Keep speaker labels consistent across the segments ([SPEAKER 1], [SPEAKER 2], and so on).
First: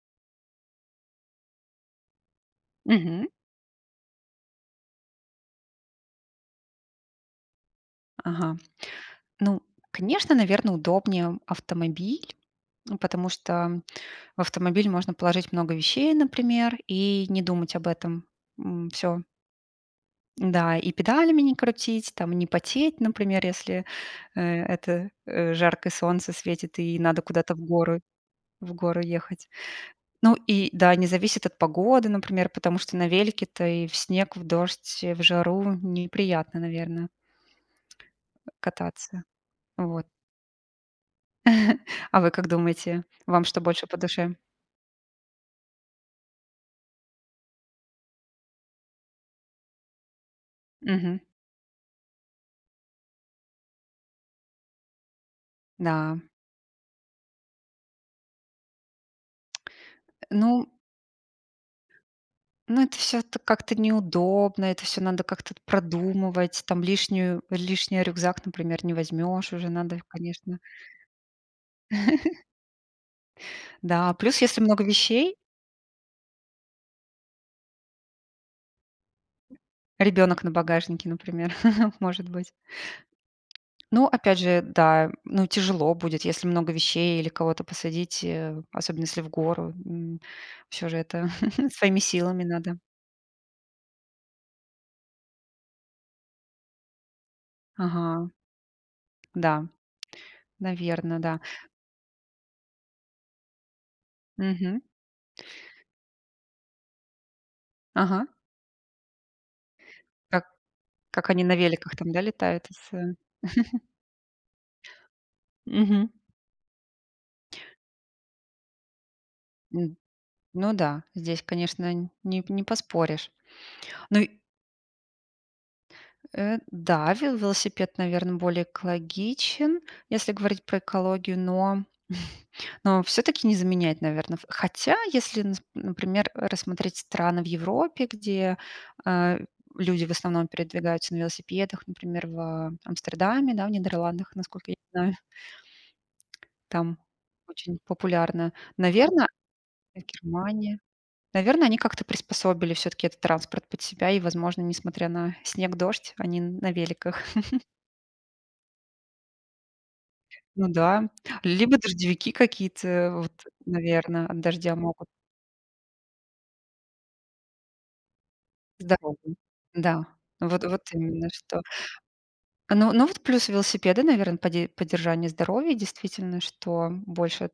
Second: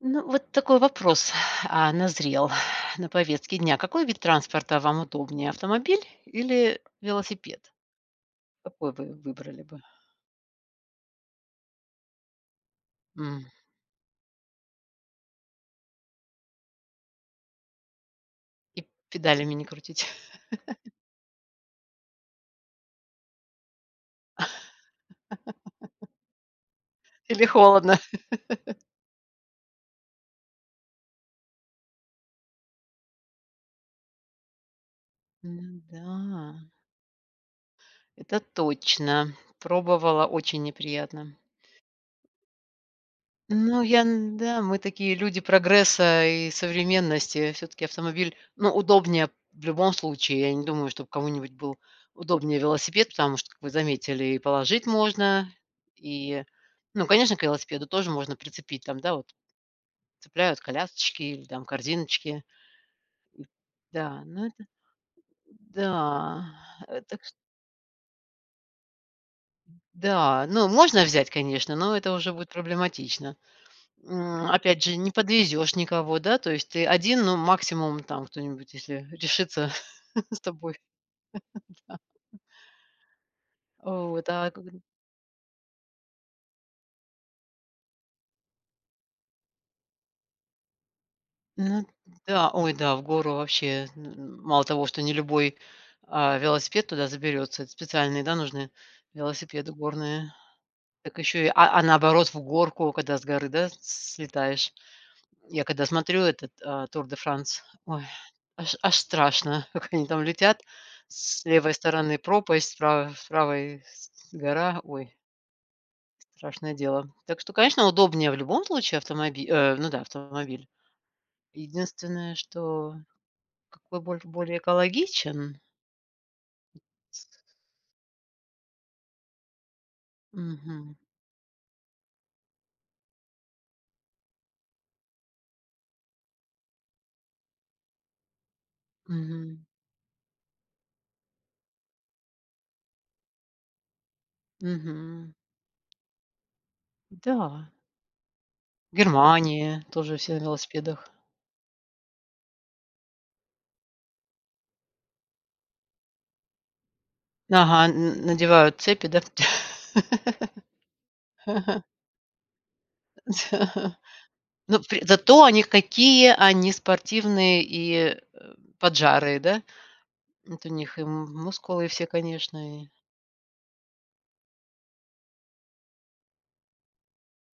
[SPEAKER 1] Ну, вот такой вопрос, а, назрел на
[SPEAKER 2] Мгм.
[SPEAKER 1] повестке дня. Какой вид транспорта вам удобнее автомобиль или велосипед?
[SPEAKER 2] Ага.
[SPEAKER 1] Какой вы
[SPEAKER 2] Ну,
[SPEAKER 1] выбрали бы?
[SPEAKER 2] конечно, наверное, удобнее автомобиль, ну потому
[SPEAKER 1] М.
[SPEAKER 2] что в автомобиль можно положить много вещей, например, и не думать об этом.
[SPEAKER 1] И
[SPEAKER 2] М. Всё.
[SPEAKER 1] педалями не крутить.
[SPEAKER 2] Да, и педалями не крутить, там не потеть, например, если, э, это, э, жаркое солнце светит и надо
[SPEAKER 1] Или
[SPEAKER 2] куда-то в
[SPEAKER 1] холодно?
[SPEAKER 2] горы, в гору ехать. Ну и да, не зависит от погоды, например, потому что на велике-то и в снег, в дождь, в жару
[SPEAKER 1] М,
[SPEAKER 2] неприятно,
[SPEAKER 1] да.
[SPEAKER 2] наверно
[SPEAKER 1] Это
[SPEAKER 2] а, кататься.
[SPEAKER 1] точно,
[SPEAKER 2] Вот.
[SPEAKER 1] пробовала- очень неприятно.
[SPEAKER 2] А вы как думаете, вам что
[SPEAKER 1] Ну
[SPEAKER 2] больше по
[SPEAKER 1] я,
[SPEAKER 2] душе?
[SPEAKER 1] да, мы такие люди прогресса и современности, все-таки автомобиль, ну удобнее в любом случае. Я не думаю, что
[SPEAKER 2] Мгм.
[SPEAKER 1] кому-нибудь был удобнее велосипед. Потому что, вы заметили и положить можно,
[SPEAKER 2] Да.
[SPEAKER 1] и. Ну конечно к велосипеду тоже можно прицепить, там, да, вот
[SPEAKER 2] Э,
[SPEAKER 1] цепляют
[SPEAKER 2] ну
[SPEAKER 1] колясочки или там корзиночки.
[SPEAKER 2] ну, это всё
[SPEAKER 1] Н
[SPEAKER 2] как-то
[SPEAKER 1] Да, но
[SPEAKER 2] неудобно,
[SPEAKER 1] это.
[SPEAKER 2] это всё надо как-то
[SPEAKER 1] Да.
[SPEAKER 2] продумывать. Там
[SPEAKER 1] Это ш
[SPEAKER 2] лишнюю лишний рюкзак, например, не возьмешь уже
[SPEAKER 1] Н
[SPEAKER 2] надо
[SPEAKER 1] Да,
[SPEAKER 2] конечно.
[SPEAKER 1] ну можно взять, конечно, но это уже будет проблематично.
[SPEAKER 2] Да. Плюс
[SPEAKER 1] М,
[SPEAKER 2] если
[SPEAKER 1] опять
[SPEAKER 2] много
[SPEAKER 1] же не
[SPEAKER 2] вещей
[SPEAKER 1] подвезешь никого, да, то есть ты один, ну максимум там кто-нибудь если решится с
[SPEAKER 2] Ребенок на
[SPEAKER 1] тобой.
[SPEAKER 2] багажнике, например,
[SPEAKER 1] Да.
[SPEAKER 2] может быть. Но
[SPEAKER 1] Вот,
[SPEAKER 2] опять
[SPEAKER 1] а
[SPEAKER 2] же,
[SPEAKER 1] когд
[SPEAKER 2] да, ну тяжело будет, если много вещей или кого-то посадить, э, особенно если в гору, м. Всё же это
[SPEAKER 1] Мгм.
[SPEAKER 2] своими силами
[SPEAKER 1] Да ой,
[SPEAKER 2] надо.
[SPEAKER 1] да, в гору вообще, н н мало того, что не любой, а, велосипед туда заберется. Эт специальные,
[SPEAKER 2] Ага.
[SPEAKER 1] да, нужны
[SPEAKER 2] Да.
[SPEAKER 1] велосипеды горные, так
[SPEAKER 2] Наверно, да.
[SPEAKER 1] еще, а, а, наоборот в горку, когда с горы, да, слетаешь.
[SPEAKER 2] Мгм.
[SPEAKER 1] Я когда смотрю этот, а, Тур де Франс, ой
[SPEAKER 2] Ага.
[SPEAKER 1] аж аж страшно, как они там
[SPEAKER 2] Как
[SPEAKER 1] летят:
[SPEAKER 2] как они
[SPEAKER 1] с
[SPEAKER 2] на
[SPEAKER 1] левой
[SPEAKER 2] великах там,
[SPEAKER 1] стороны
[SPEAKER 2] да, летают
[SPEAKER 1] пропасть, с
[SPEAKER 2] с
[SPEAKER 1] правой правой гора, ой.
[SPEAKER 2] Мгм.
[SPEAKER 1] Страшное дело. Так что, конечно, удобнее в любом случае, автомобиль, э. Ну
[SPEAKER 2] М,
[SPEAKER 1] да автомобиль.
[SPEAKER 2] ну да, здесь, конечно,
[SPEAKER 1] Единственное,
[SPEAKER 2] не не
[SPEAKER 1] что
[SPEAKER 2] поспоришь.
[SPEAKER 1] какой бо
[SPEAKER 2] Ну и
[SPEAKER 1] более экологичен.
[SPEAKER 2] Э,
[SPEAKER 1] М
[SPEAKER 2] да,
[SPEAKER 1] с
[SPEAKER 2] ве велосипед, наверно, более экологичен, если говорить про
[SPEAKER 1] Мгм.
[SPEAKER 2] экологию. Но, но все-таки не заменяет, наверно в хотя, если, нас например, рассмотреть страны в Европе, где, а,
[SPEAKER 1] Мгм.
[SPEAKER 2] люди в основном передвигаются на велосипедах, например, в Амстердаме, да, в Нидерландах, насколько я не знаю.
[SPEAKER 1] Мгм.
[SPEAKER 2] Там
[SPEAKER 1] Да.
[SPEAKER 2] очень популярно.
[SPEAKER 1] В
[SPEAKER 2] Наверно
[SPEAKER 1] Германии тоже все на
[SPEAKER 2] Германия.
[SPEAKER 1] велосипедах.
[SPEAKER 2] Наверное, они как-то приспособили все-таки этот транспорт под себя и, возможно, несмотря на снег, дождь, они на великах.
[SPEAKER 1] Ага, н надевают цепи, да?
[SPEAKER 2] Ну да. Либо дождевики какие-то, вот наверное, от дождя
[SPEAKER 1] Ну п
[SPEAKER 2] могут.
[SPEAKER 1] зато, они, какие они спортивные и, э,
[SPEAKER 2] Здоровый.
[SPEAKER 1] поджарые, да?
[SPEAKER 2] Да, вот
[SPEAKER 1] Вот у
[SPEAKER 2] вот
[SPEAKER 1] них и
[SPEAKER 2] именно что.
[SPEAKER 1] мускулы все, конечно и.
[SPEAKER 2] Ну ну, вот плюс велосипеда, наверное, поде поддержание здоровья. Действительно, что больше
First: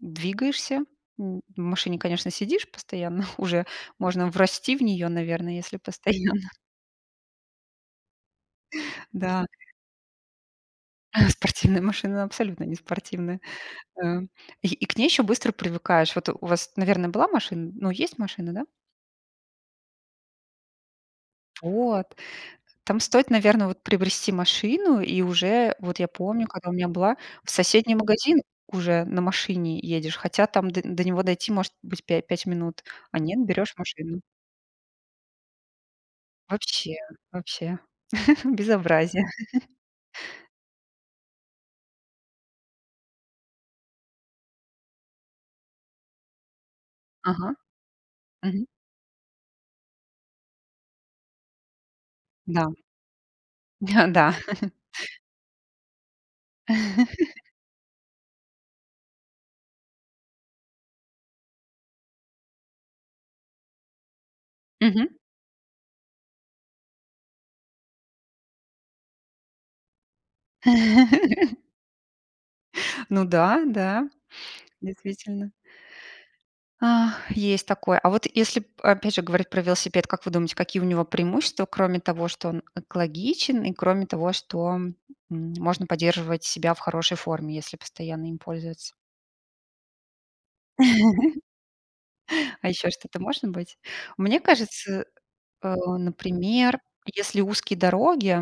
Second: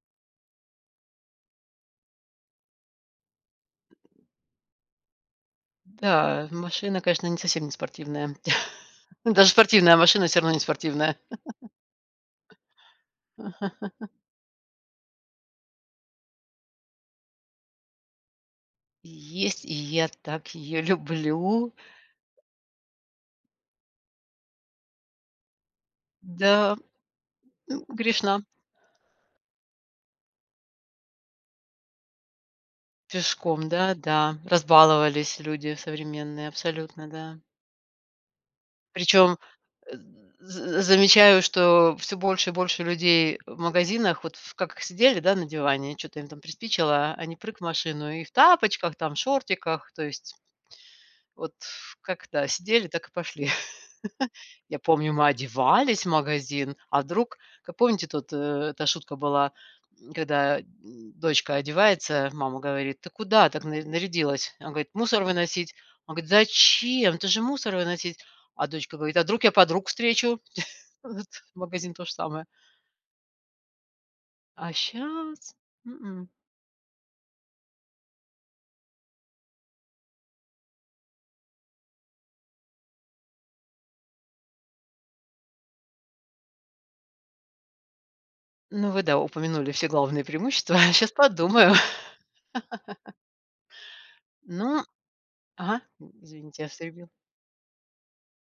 [SPEAKER 2] двигаешься. М, в машине, конечно, сидишь постоянно. Уже можно врасти в нее, наверно, если постоянно.
[SPEAKER 1] Да, машина, конечно, не совсем не спортивная, да,
[SPEAKER 2] Да.
[SPEAKER 1] даже спортивная машина всё равно не спортивная.
[SPEAKER 2] Спортивная машина- абсолютно не спортивная, э. И к ней еще быстро привыкаешь. Вот у вас, наверное, была машина? Ну есть машина, да?
[SPEAKER 1] Есть, и я так ее люблю.
[SPEAKER 2] Вот. Там стоит, наверно, вот приобрести машину и уже вот я помню, когда у
[SPEAKER 1] Да,
[SPEAKER 2] меня была, в
[SPEAKER 1] м
[SPEAKER 2] соседний магазин
[SPEAKER 1] грешна.
[SPEAKER 2] уже на машине едешь, хотя там д до него дойти может быть пя- 5 минут, а нет,
[SPEAKER 1] Пешком,
[SPEAKER 2] берешь
[SPEAKER 1] да,
[SPEAKER 2] машину.
[SPEAKER 1] да, разбаловались люди современные
[SPEAKER 2] Вообще,
[SPEAKER 1] абсолютно, да.
[SPEAKER 2] вообще безобразие!
[SPEAKER 1] Причем з замечаю, что всё больше и больше людей в магазинах, вот как сидели, да, на диване, чё-то им там приспичило, они
[SPEAKER 2] Ага.
[SPEAKER 1] прыг в машину и в
[SPEAKER 2] Мгм.
[SPEAKER 1] тапочках, там шортиках, то есть вот как, да,
[SPEAKER 2] Да.
[SPEAKER 1] сидели, так и пошли.
[SPEAKER 2] Да.
[SPEAKER 1] Я помню мы одевались в магазин, а вдруг? Как помните тут, э, эта шутка была, м, когда дочка одевается, мама говорит: "Ты куда так нар нарядилась?" Она говорит:
[SPEAKER 2] Мгм.
[SPEAKER 1] "Мусор выносить." Она говорит: "Зачем? Ты же мусор выносить". А дочка говорит: "А вдруг я подруг встречу". Вот в магазин то же самое.
[SPEAKER 2] Ну да, да,
[SPEAKER 1] А
[SPEAKER 2] действительно.
[SPEAKER 1] щас м-м.
[SPEAKER 2] Ах, есть такое. А вот если опять же говорить про велосипед. Как вы думаете, какие у него преимущества, кроме того, что он экологичен и кроме того, что, м, можно поддерживать себя в хорошей форме, если постоянно им
[SPEAKER 1] Ну
[SPEAKER 2] пользоваться.
[SPEAKER 1] вы, да, упомянули все главные преимущества, щас подумаю.
[SPEAKER 2] А еще что-то может быть? Мне
[SPEAKER 1] Ну
[SPEAKER 2] кажется, э,
[SPEAKER 1] ага, извините, я вас
[SPEAKER 2] например,
[SPEAKER 1] перебила.
[SPEAKER 2] если узкие дороги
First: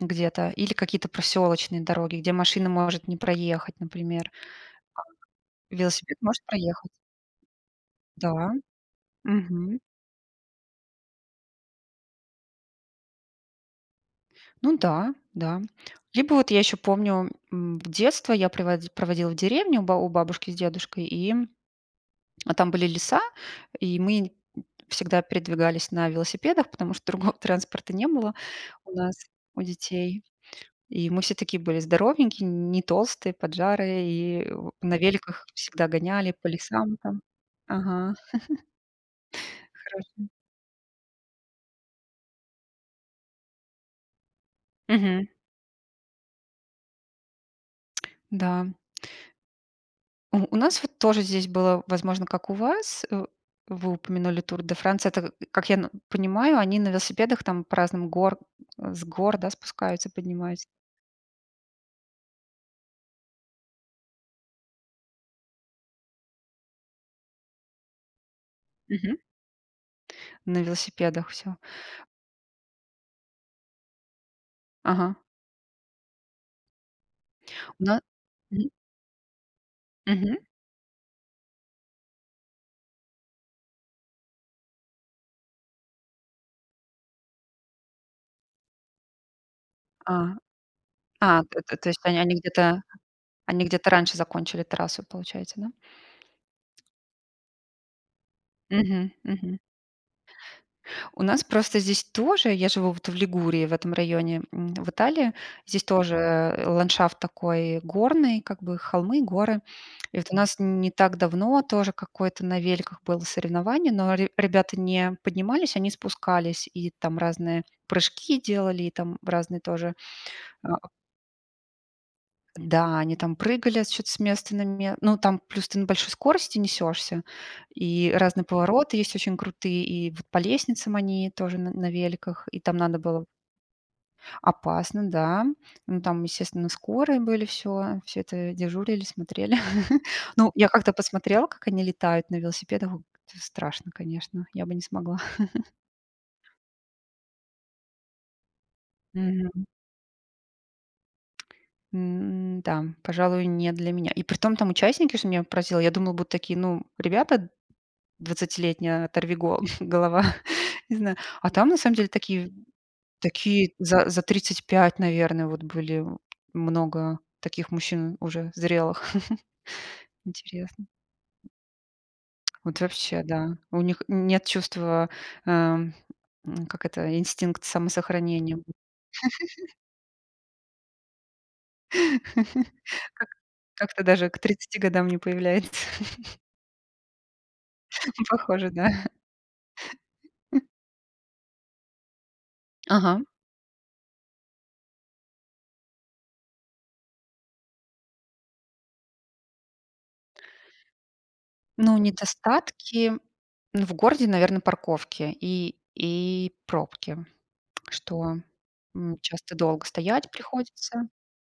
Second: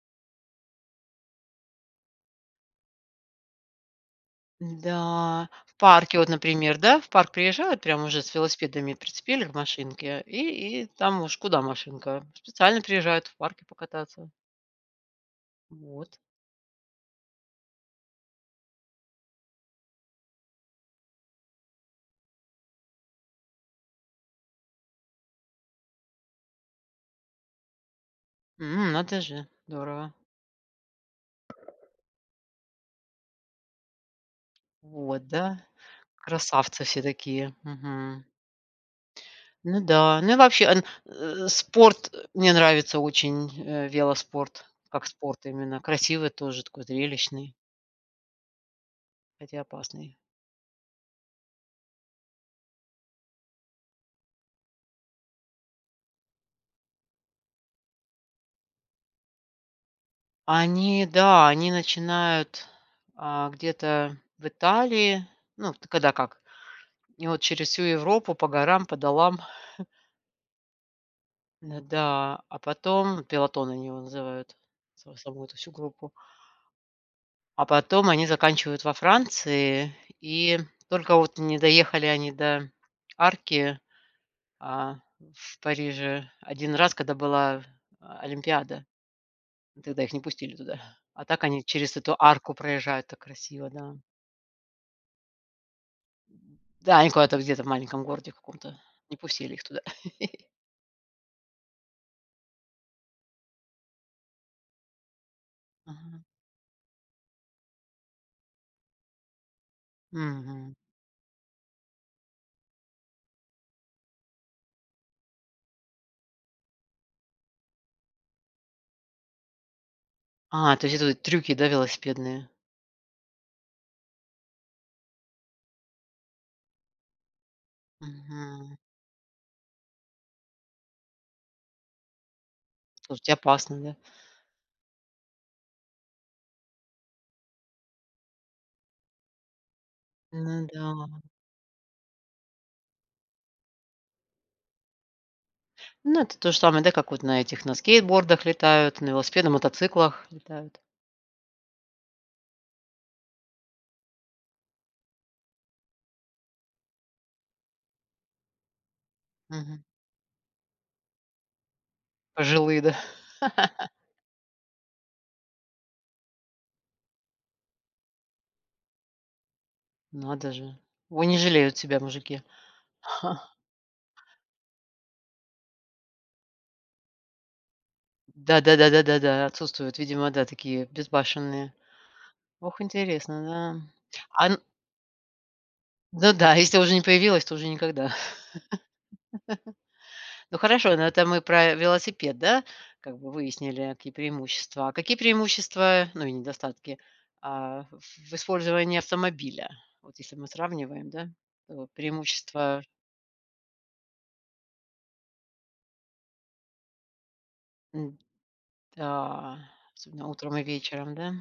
[SPEAKER 2] где-то или какие-то проселочные дороги, где машина может не проехать, например,
[SPEAKER 1] Да,
[SPEAKER 2] а,
[SPEAKER 1] в
[SPEAKER 2] велосипед
[SPEAKER 1] парке, вот,
[SPEAKER 2] может
[SPEAKER 1] например,
[SPEAKER 2] проехать.
[SPEAKER 1] да. В парк приезжают прямо уже с
[SPEAKER 2] Да,
[SPEAKER 1] велосипедами. Прицепили к
[SPEAKER 2] мгм.
[SPEAKER 1] машинке и и там уж куда машинка, специально приезжают в парке покататься.
[SPEAKER 2] Ну да, да.
[SPEAKER 1] Вот.
[SPEAKER 2] Либо вот я еще помню, м, детство я приво проводила в деревне у ба у бабушки с дедушкой. И, а, там были леса, и мы, м, всегда передвигались на велосипедах, потому что другого транспорта не было
[SPEAKER 1] М.
[SPEAKER 2] у нас,
[SPEAKER 1] Надо же,
[SPEAKER 2] у
[SPEAKER 1] здорово.
[SPEAKER 2] детей. И мы все такие были здоровенькие, не толстые, поджарые. И в на
[SPEAKER 1] Вот,
[SPEAKER 2] великах
[SPEAKER 1] да,
[SPEAKER 2] всегда гоняли по
[SPEAKER 1] красавцы
[SPEAKER 2] лесам
[SPEAKER 1] все
[SPEAKER 2] там.
[SPEAKER 1] такие.
[SPEAKER 2] Ага.
[SPEAKER 1] Мгм. Ну да.
[SPEAKER 2] Хорошо.
[SPEAKER 1] Ну, и вообще, э, спорт, мне нравится очень, э, велоспорт, как
[SPEAKER 2] Мгм.
[SPEAKER 1] спорт именно красивый тоже, такой зрелищный.
[SPEAKER 2] Да.
[SPEAKER 1] Хотя опасный.
[SPEAKER 2] У у нас вот тоже здесь было, возможно, как у вас, э. Вы упомянули Тур де Франс. Это как я н понимаю, они на велосипедах там по разным гор с гор да спускаются, поднимаются?
[SPEAKER 1] Они да, они начинают, а, где-то в Италии, ну вот когда как, и вот через всю Европу по горам, по
[SPEAKER 2] Мгм.
[SPEAKER 1] долам.
[SPEAKER 2] На велосипедах всё.
[SPEAKER 1] Н, да, а потом, пелотон, они его называют
[SPEAKER 2] Ага.
[SPEAKER 1] са саму эту всю группу. А
[SPEAKER 2] У на
[SPEAKER 1] потом, они
[SPEAKER 2] Мгм.
[SPEAKER 1] заканчивают во Франции.
[SPEAKER 2] Мгм.
[SPEAKER 1] И только вот не доехали они до арки, а, в Париже 1 раз, когда была олимпиада. Тогда их не
[SPEAKER 2] А.
[SPEAKER 1] пустили туда, а
[SPEAKER 2] А,
[SPEAKER 1] так они
[SPEAKER 2] т то
[SPEAKER 1] через
[SPEAKER 2] есть,
[SPEAKER 1] эту
[SPEAKER 2] они
[SPEAKER 1] арку
[SPEAKER 2] где-то,
[SPEAKER 1] проезжают, так
[SPEAKER 2] они
[SPEAKER 1] красиво,
[SPEAKER 2] где-то
[SPEAKER 1] да.
[SPEAKER 2] раньше закончили трассу, получается, да?
[SPEAKER 1] Да они куда-то, где-то в маленьком городе в каком-то,
[SPEAKER 2] Мгм,
[SPEAKER 1] не пустили
[SPEAKER 2] мгм.
[SPEAKER 1] их туда.
[SPEAKER 2] У нас просто здесь тоже. Я живу вот в Лигурии, в этом районе, м, в Италии, здесь
[SPEAKER 1] Мгм.
[SPEAKER 2] тоже ландшафт такой горный, как бы холмы, горы. И вот у нас
[SPEAKER 1] Мгм.
[SPEAKER 2] не так давно тоже какое-то на великах было соревнование, но ре ребята не поднимались, они спускались, и там разные прыжки делали, и там разные тоже.
[SPEAKER 1] А,
[SPEAKER 2] А.
[SPEAKER 1] то есть это вот трюки, да, велосипедные?
[SPEAKER 2] Да, они там прыгали с чё-то с места на место. Ну, там плюс ты на большой скорости несешься, и разные
[SPEAKER 1] Мгм.
[SPEAKER 2] повороты есть очень крутые, и вот по лестницам они тоже н на великах, и там надо было
[SPEAKER 1] Слушайте, опасные, да?
[SPEAKER 2] Опасно, да. Ну там, естественно, скорые были всё. Всё это дежурили, смотрели. Ну, я
[SPEAKER 1] Ну
[SPEAKER 2] как-то
[SPEAKER 1] да.
[SPEAKER 2] посмотрела, как они летают на велосипедах о т страшно, конечно. Я бы не смогла.
[SPEAKER 1] Ну, это тоже самое, да, как вот, на этих, на скейтбордах летают, на велосипед, на
[SPEAKER 2] Мгм.
[SPEAKER 1] мотоциклах летают.
[SPEAKER 2] М. Да, пожалуй, не для меня. И притом, там участники, что меня поразило, я думала, будут такие: ну, ребята, двадцатилетние оторви го
[SPEAKER 1] Мгм.
[SPEAKER 2] голова, незна А там, на самом деле такие
[SPEAKER 1] Пожилые, да.
[SPEAKER 2] такие за за 35, наверно, вот были. Много таких мужчин уже зрелых.
[SPEAKER 1] Надо же.
[SPEAKER 2] Интересно.
[SPEAKER 1] Ой, не жалеют себя мужики.
[SPEAKER 2] Вот вообще,
[SPEAKER 1] Ха.
[SPEAKER 2] да. У них нет чувства, э, как это, инстинкт самосохранения.
[SPEAKER 1] Да да да да да. Отсутствуют видимо, да, такие безбашенные. Ох,
[SPEAKER 2] Как.
[SPEAKER 1] интересно. Да,
[SPEAKER 2] Как-то даже к
[SPEAKER 1] а н
[SPEAKER 2] 30 годам не появляется.
[SPEAKER 1] Ну да. Если уже не появилась, то уже никогда.
[SPEAKER 2] Не похоже, да?
[SPEAKER 1] Ну хорошо, это мы про велосипед, да, как
[SPEAKER 2] Ага.
[SPEAKER 1] бы выяснили какие преимущества. А какие преимущества, ну и недостатки, а, в использовании автомобиля, вот если мы сравниваем, да, то
[SPEAKER 2] Ну,
[SPEAKER 1] преимущества
[SPEAKER 2] недостатки в городе, наверно, парковки и и пробки,
[SPEAKER 1] М,
[SPEAKER 2] что, м, часто
[SPEAKER 1] да.
[SPEAKER 2] долго
[SPEAKER 1] Особенно
[SPEAKER 2] стоять
[SPEAKER 1] утром и
[SPEAKER 2] приходится.
[SPEAKER 1] вечером, да.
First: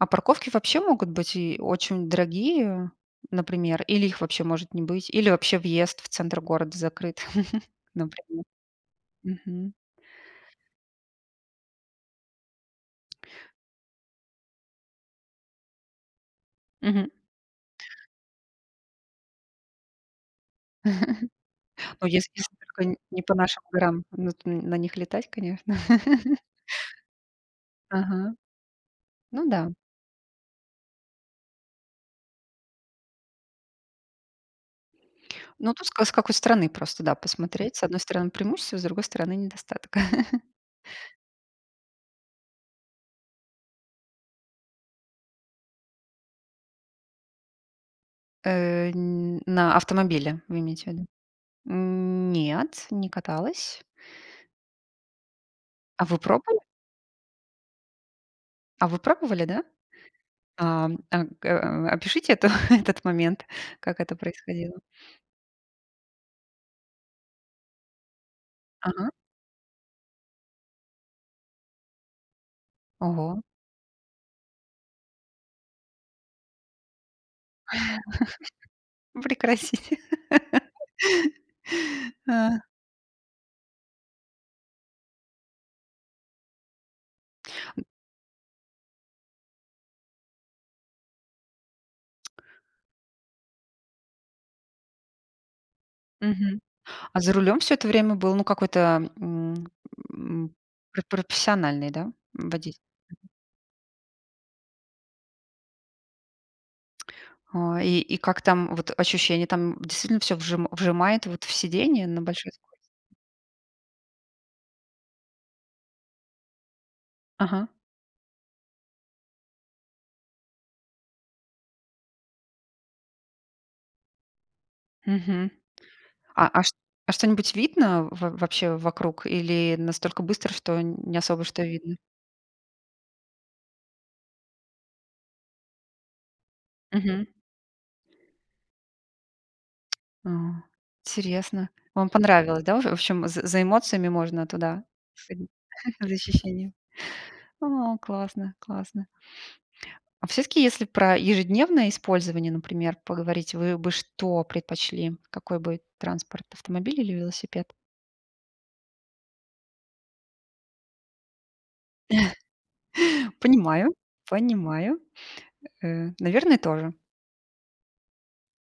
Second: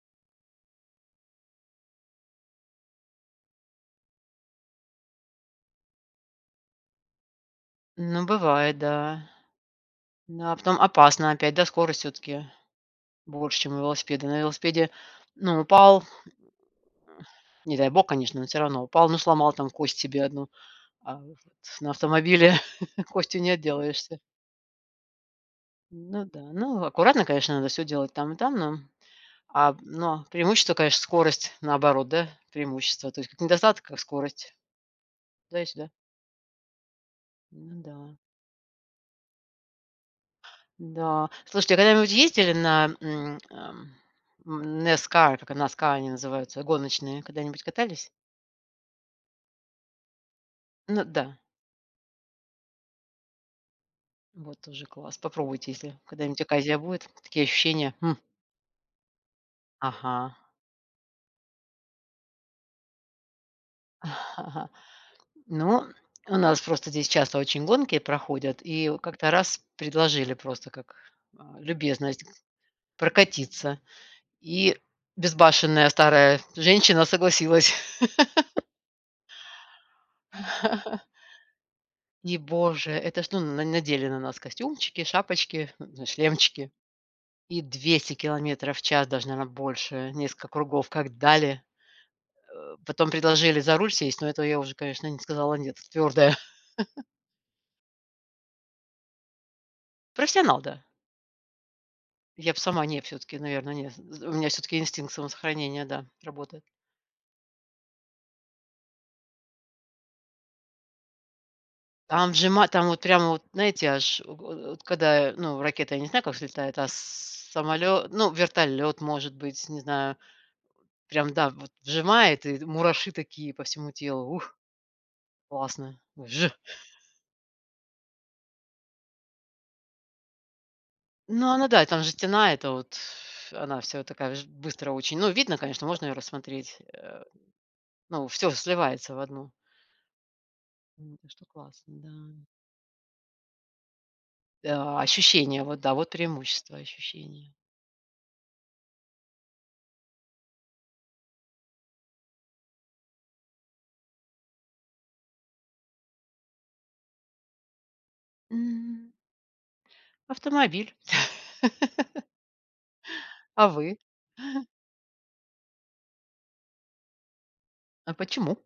[SPEAKER 2] А парковки вообще могут быть и очень дорогие, например, или их вообще может не быть. Или вообще въезд в центр города закрыт,
[SPEAKER 1] Ну
[SPEAKER 2] например.
[SPEAKER 1] бывает, да.
[SPEAKER 2] Мгм.
[SPEAKER 1] Да, потом опасно опять, да, скорость все-таки больше, чем у велосипеда. На велосипеде ну упал
[SPEAKER 2] Мгм.
[SPEAKER 1] не дай бог, конечно, но всё равно упал, ну сломал там кость себе 1, а вот на
[SPEAKER 2] Ой, если
[SPEAKER 1] автомобиле
[SPEAKER 2] что, только не не по
[SPEAKER 1] костью не
[SPEAKER 2] нашим горам,
[SPEAKER 1] отделаешься.
[SPEAKER 2] ну т на них летать, конечно.
[SPEAKER 1] Ну да. Ну, аккуратно, конечно, надо всё делать там
[SPEAKER 2] Ага.
[SPEAKER 1] и там, но,
[SPEAKER 2] Ну да.
[SPEAKER 1] а, но преимущество, конечно, скорость, наоборот, да, преимущество. То есть как недостаток, как скорость. То
[SPEAKER 2] Ну,
[SPEAKER 1] есть.
[SPEAKER 2] тут
[SPEAKER 1] Да.
[SPEAKER 2] с с какой стороны просто, да, посмотреть.
[SPEAKER 1] Ну
[SPEAKER 2] С одной
[SPEAKER 1] да.
[SPEAKER 2] стороны преимущество, с другой стороны недостаток.
[SPEAKER 1] Да. Слушайте, а вы когда нибудь ездили на, м, эм, NASCAR? NASCAR, они называются гоночные. Когда-нибудь катались?
[SPEAKER 2] Э. Ни на автомобиле, вы имеете
[SPEAKER 1] Ну
[SPEAKER 2] ввиду?
[SPEAKER 1] да.
[SPEAKER 2] Нет, не каталась.
[SPEAKER 1] Вот тоже класс, попробуйте, если
[SPEAKER 2] А вы
[SPEAKER 1] когда-нибудь
[SPEAKER 2] пробовали?
[SPEAKER 1] оказия будет, такие ощущения, м!
[SPEAKER 2] А вы пробовали, да?
[SPEAKER 1] Ага.
[SPEAKER 2] А, а, э, опишите это этот момент, как это происходило.
[SPEAKER 1] Ну, у нас просто здесь часто очень гонки проходят. И
[SPEAKER 2] Ага.
[SPEAKER 1] как-то раз предложили просто как, а, любезность
[SPEAKER 2] Ого!
[SPEAKER 1] прокатиться, и безбашенная старая женщина согласилась.
[SPEAKER 2] Прекратите.
[SPEAKER 1] И, Боже, это что, н надели на нас костюмчики, шапочки, шлемчики и 200 километров в час, даже наверно больше, несколько кругов, как дали! Э, потом предложили за руль сесть, но этого я уже, конечно, не сказала "нет", твердая.
[SPEAKER 2] Мгм. А за рулем всё это время был, ну какой-то, м, м,
[SPEAKER 1] Профессионал, да.
[SPEAKER 2] пр профессиональный, да,
[SPEAKER 1] Я б
[SPEAKER 2] водитель?
[SPEAKER 1] сама не. Все-таки, наверное не, у меня все-таки инстинкт самосохранения, да, работает.
[SPEAKER 2] Ой, и как там вот ощущения? Там действительно все вжи вжимает вот в сидение на
[SPEAKER 1] Там
[SPEAKER 2] большой
[SPEAKER 1] вжимает,
[SPEAKER 2] скорости?
[SPEAKER 1] там вот прямо, вот знаете, аж от от когда ну ракета, я не знаю как взлетает, а с
[SPEAKER 2] Ага.
[SPEAKER 1] самолет, ну вертолет может быть, не знаю, прям, да, вот вжимает и мураши такие по всему телу. Ух!
[SPEAKER 2] Мгм.
[SPEAKER 1] Классно
[SPEAKER 2] А,
[SPEAKER 1] вж!
[SPEAKER 2] а, ш а что-нибудь видно в в вообще вокруг или настолько быстро, что не особо
[SPEAKER 1] Ну,
[SPEAKER 2] что
[SPEAKER 1] она да,
[SPEAKER 2] видно?
[SPEAKER 1] там же стена, это вот. Она вся такая ж быстро очень, но видно, конечно, можно ее рассмотреть, э,
[SPEAKER 2] Мгм.
[SPEAKER 1] но всё сливается в одну.
[SPEAKER 2] А.
[SPEAKER 1] М, конечно
[SPEAKER 2] Интересно,
[SPEAKER 1] классно,
[SPEAKER 2] вам
[SPEAKER 1] да.
[SPEAKER 2] понравилось, да? В в общем, за за эмоциями можно туда,
[SPEAKER 1] Да. Ощущения, вот да, вот
[SPEAKER 2] за ощущениями.
[SPEAKER 1] преимущество- ощущения.
[SPEAKER 2] О классно, классно. А все-таки, если про ежедневное использование, например, поговорить, вы бы что предпочли? Какой бы транспорт- автомобиль или велосипед?
[SPEAKER 1] М. Автомобиль! А
[SPEAKER 2] Понимаю,
[SPEAKER 1] вы?
[SPEAKER 2] понимаю, э, наверное тоже.
[SPEAKER 1] А почему?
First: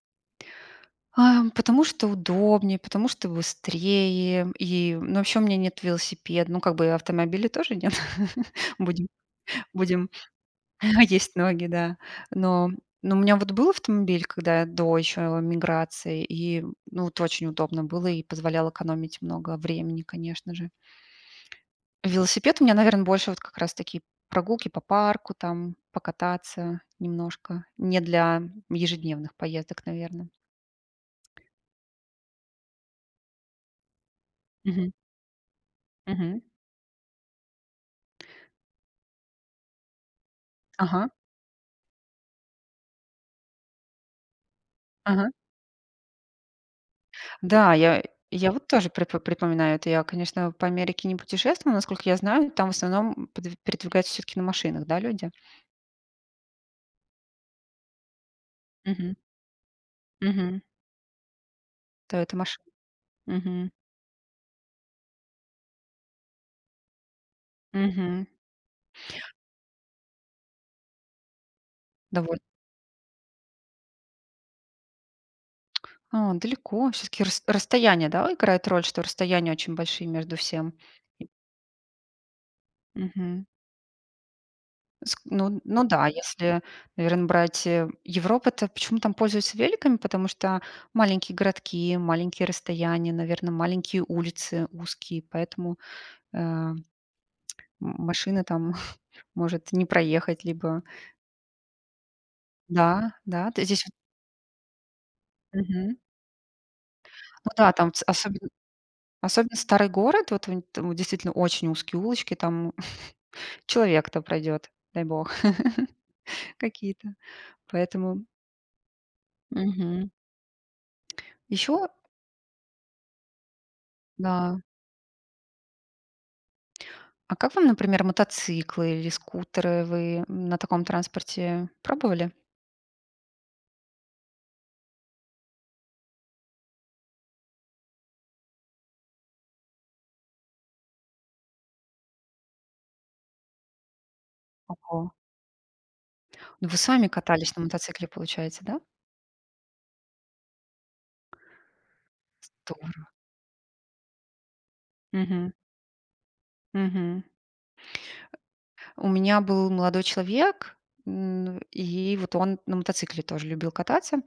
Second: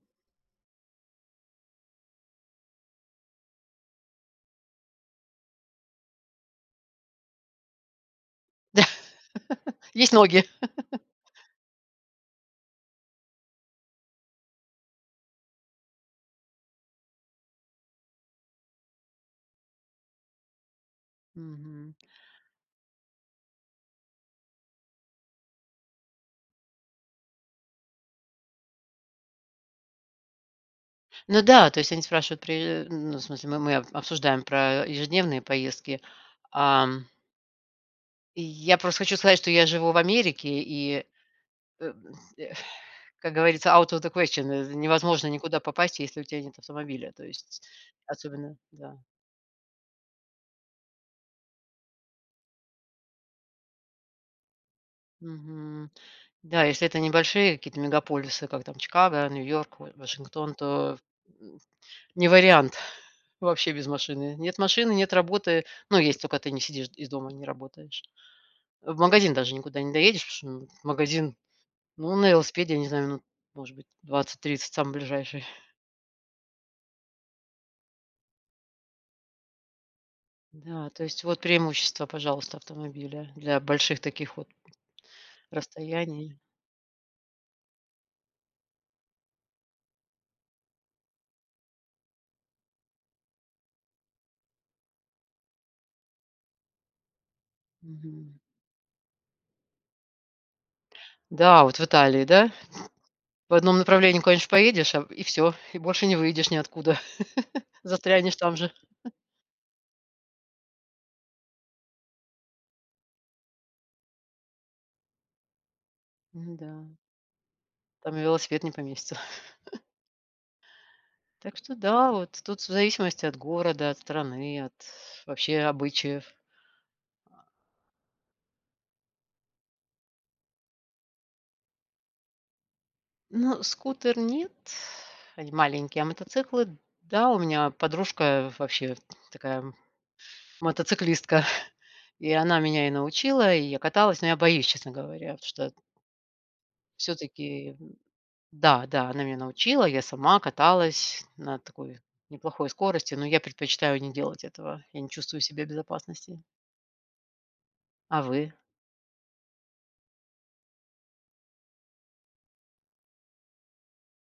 [SPEAKER 2] А, потому что удобнее, потому что быстрее и ну, вообще, у меня нет велосипеда. Ну, как бы, автомобиля тоже нет. Будем, будем.
[SPEAKER 1] Есть ноги.
[SPEAKER 2] Есть ноги, да. Но но, у меня вот был автомобиль, когда до еще эмиграции, и ну это очень удобно было и позволял экономить много времени, конечно же.
[SPEAKER 1] Мгм.
[SPEAKER 2] Велосипед у меня, наверное, больше вот как раз, такие прогулки по парку, там покататься немножко, не для ежедневных поездок, наверно.
[SPEAKER 1] Ну да, то есть они спрашивают, при ну в смысле, мы мы обсуждаем про
[SPEAKER 2] Мгм.
[SPEAKER 1] ежедневные поездки,
[SPEAKER 2] Мгм.
[SPEAKER 1] ам И я просто хочу сказать, что я живу в Америке и э,
[SPEAKER 2] Ага.
[SPEAKER 1] м, э. Как говорится out of the question невозможно
[SPEAKER 2] Ага.
[SPEAKER 1] никуда попасть, если у тебя нет автомобиля, то есть
[SPEAKER 2] Да, я я
[SPEAKER 1] особенно,
[SPEAKER 2] вот тоже
[SPEAKER 1] да.
[SPEAKER 2] при припоминаю это. Я, конечно, по Америке не путешествовала. Насколько я знаю, там в основном пед передвигаются всё-таки на машинах, да, люди?
[SPEAKER 1] Мгм. Да, если это небольшие какие-то мегаполисы, как там
[SPEAKER 2] Мгм.
[SPEAKER 1] Чикаго, Нью-Йорк, во Вашингтон,
[SPEAKER 2] Мгм.
[SPEAKER 1] то, м, м,
[SPEAKER 2] То,
[SPEAKER 1] не
[SPEAKER 2] это машина.
[SPEAKER 1] вариант
[SPEAKER 2] Мгм.
[SPEAKER 1] вообще без машины. Нет машины, нет работы, но если только ты не сидишь, из дома, не работаешь.
[SPEAKER 2] Мгм.
[SPEAKER 1] В магазин даже никуда не доедешь, потому что магазин ну на
[SPEAKER 2] Доволь
[SPEAKER 1] велосипеде, я не знаю, ну может быть, 20-30 самый ближайший.
[SPEAKER 2] А далеко. Все-таки рас расстояние, да, играет роль, что расстояния очень большие между всем.
[SPEAKER 1] Да. То есть вот преимущество, пожалуйста, автомобиля
[SPEAKER 2] Мгм.
[SPEAKER 1] для больших таких вот
[SPEAKER 2] Ск ну, ну да,
[SPEAKER 1] расстояний.
[SPEAKER 2] если, наверное, брать, э, Европу, то почему там пользуются великами? Потому что маленькие городки, маленькие расстояния, наверно, маленькие улицы, узкие, поэтому, э, м
[SPEAKER 1] Мгм.
[SPEAKER 2] машина там может не проехать, либо.
[SPEAKER 1] Да, вот в Италии, да,
[SPEAKER 2] Да, да.
[SPEAKER 1] в
[SPEAKER 2] То есть
[SPEAKER 1] одном
[SPEAKER 2] здесь вот
[SPEAKER 1] направлении куда-нибудь поедешь и всё, и
[SPEAKER 2] Мгм.
[SPEAKER 1] больше не выйдешь ниоткуда,
[SPEAKER 2] Ну да, там ц
[SPEAKER 1] застрянешь
[SPEAKER 2] особенно
[SPEAKER 1] там же.
[SPEAKER 2] особенно старый город. Вот внь там действительно очень узкие улочки, там человек то пройдет, дай бог.
[SPEAKER 1] Мгм, да.
[SPEAKER 2] Какие-то.
[SPEAKER 1] Там и
[SPEAKER 2] Поэтому
[SPEAKER 1] велосипед не поместится.
[SPEAKER 2] Мгм.
[SPEAKER 1] Так что
[SPEAKER 2] Еще
[SPEAKER 1] да, вот тут в зависимости от города, от
[SPEAKER 2] Да.
[SPEAKER 1] страны, от вообще обычаев.
[SPEAKER 2] А как вам, например, мотоциклы или скутеры? Вы на таком транспорте пробовали?
[SPEAKER 1] Ну скутер нет, они маленькие, а, мотоциклы. Да, у меня подружка вообще такая мотоциклистка и она меня и научила, и я каталась, но я боюсь, честно
[SPEAKER 2] Ого!
[SPEAKER 1] говоря, вот что
[SPEAKER 2] Ну, вы сами катались на
[SPEAKER 1] Всё-таки
[SPEAKER 2] мотоцикле, получается, да?
[SPEAKER 1] да, да, она меня научила, я сама каталась на такой, неплохой
[SPEAKER 2] Здорово!
[SPEAKER 1] скорости, но я предпочитаю не делать этого, я не чувствую
[SPEAKER 2] Мгм.
[SPEAKER 1] себя в безопасности.
[SPEAKER 2] Мгм.
[SPEAKER 1] А вы?
[SPEAKER 2] У меня был молодой человек, н и вот он на мотоцикле тоже любил кататься.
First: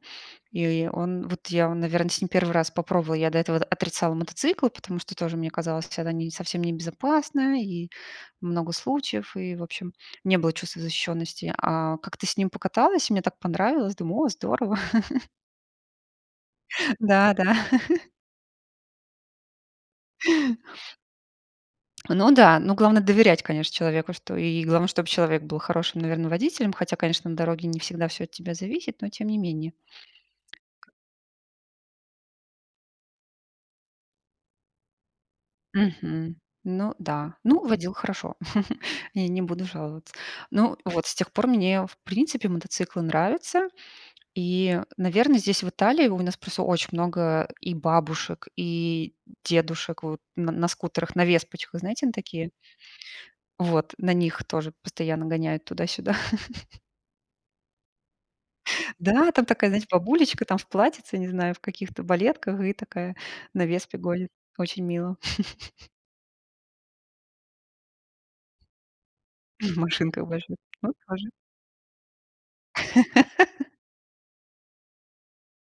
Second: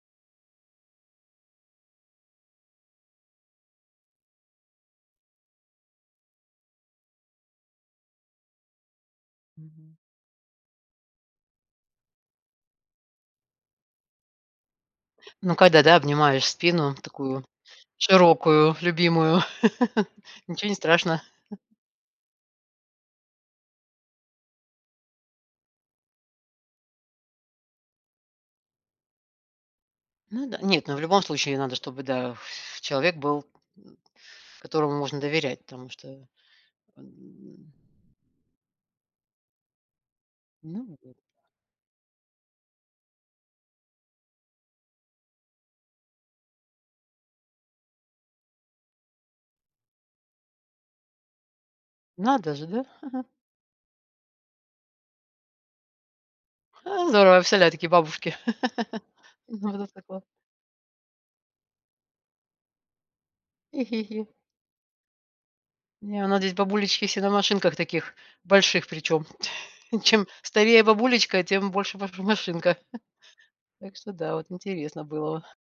[SPEAKER 2] И он, вот я, наверное, с ним 1 раз попробовала. Я до этого д отрицала мотоциклы, потому что тоже мне казалось, что это совсем не безопасно. И много случаев, и, в общем,
[SPEAKER 1] Мгм.
[SPEAKER 2] не было чувства защищенности. А как-то с ним покаталась, и мне так понравилось. Думаю: о здорово!
[SPEAKER 1] Ну, когда, да, обнимаешь спину такую
[SPEAKER 2] Да-да!
[SPEAKER 1] широкую любимую, ничего не страшно.
[SPEAKER 2] Ну да. Но главное доверять, конечно человеку, что и главное чтоб человек был хорошим, наверно, водителем. Хотя конечно на дороге не всегда все от тебя зависит, но тем не менее.
[SPEAKER 1] Ну да. Нет, ну в любом случае надо, чтобы, да, ф человек был которому можно доверять. Потому что
[SPEAKER 2] Мгм. Ну да. Ну,
[SPEAKER 1] н
[SPEAKER 2] водил хорошо, я не буду жаловаться. Ну
[SPEAKER 1] Ну,
[SPEAKER 2] вот,
[SPEAKER 1] и, вот.
[SPEAKER 2] с тех пор мне, в принципе, мотоциклы нравятся. И, наверно, здесь в Италии у нас просто очень много и бабушек, и дедушек вот н на скутерах, на веспочках. Знаете, на такие,
[SPEAKER 1] Надо же, да?
[SPEAKER 2] вот на них тоже постоянно гоняют туда-сюда.
[SPEAKER 1] А, здорово, я представляю такие бабушки.
[SPEAKER 2] Да, там
[SPEAKER 1] У
[SPEAKER 2] такая,
[SPEAKER 1] нас
[SPEAKER 2] знаете,
[SPEAKER 1] здесь такое
[SPEAKER 2] бабулечка там в платьице, не знаю в каких-то балетках и такая на "Веспе" гонит. Очень мило.
[SPEAKER 1] Не, у нас здесь бабулечки все на машинках таких, больших причем,
[SPEAKER 2] Машинка
[SPEAKER 1] чем
[SPEAKER 2] ваша.
[SPEAKER 1] старее
[SPEAKER 2] Ну, тоже.
[SPEAKER 1] бабулечка, тем больше ма машинка. Так что да, вот интересно было.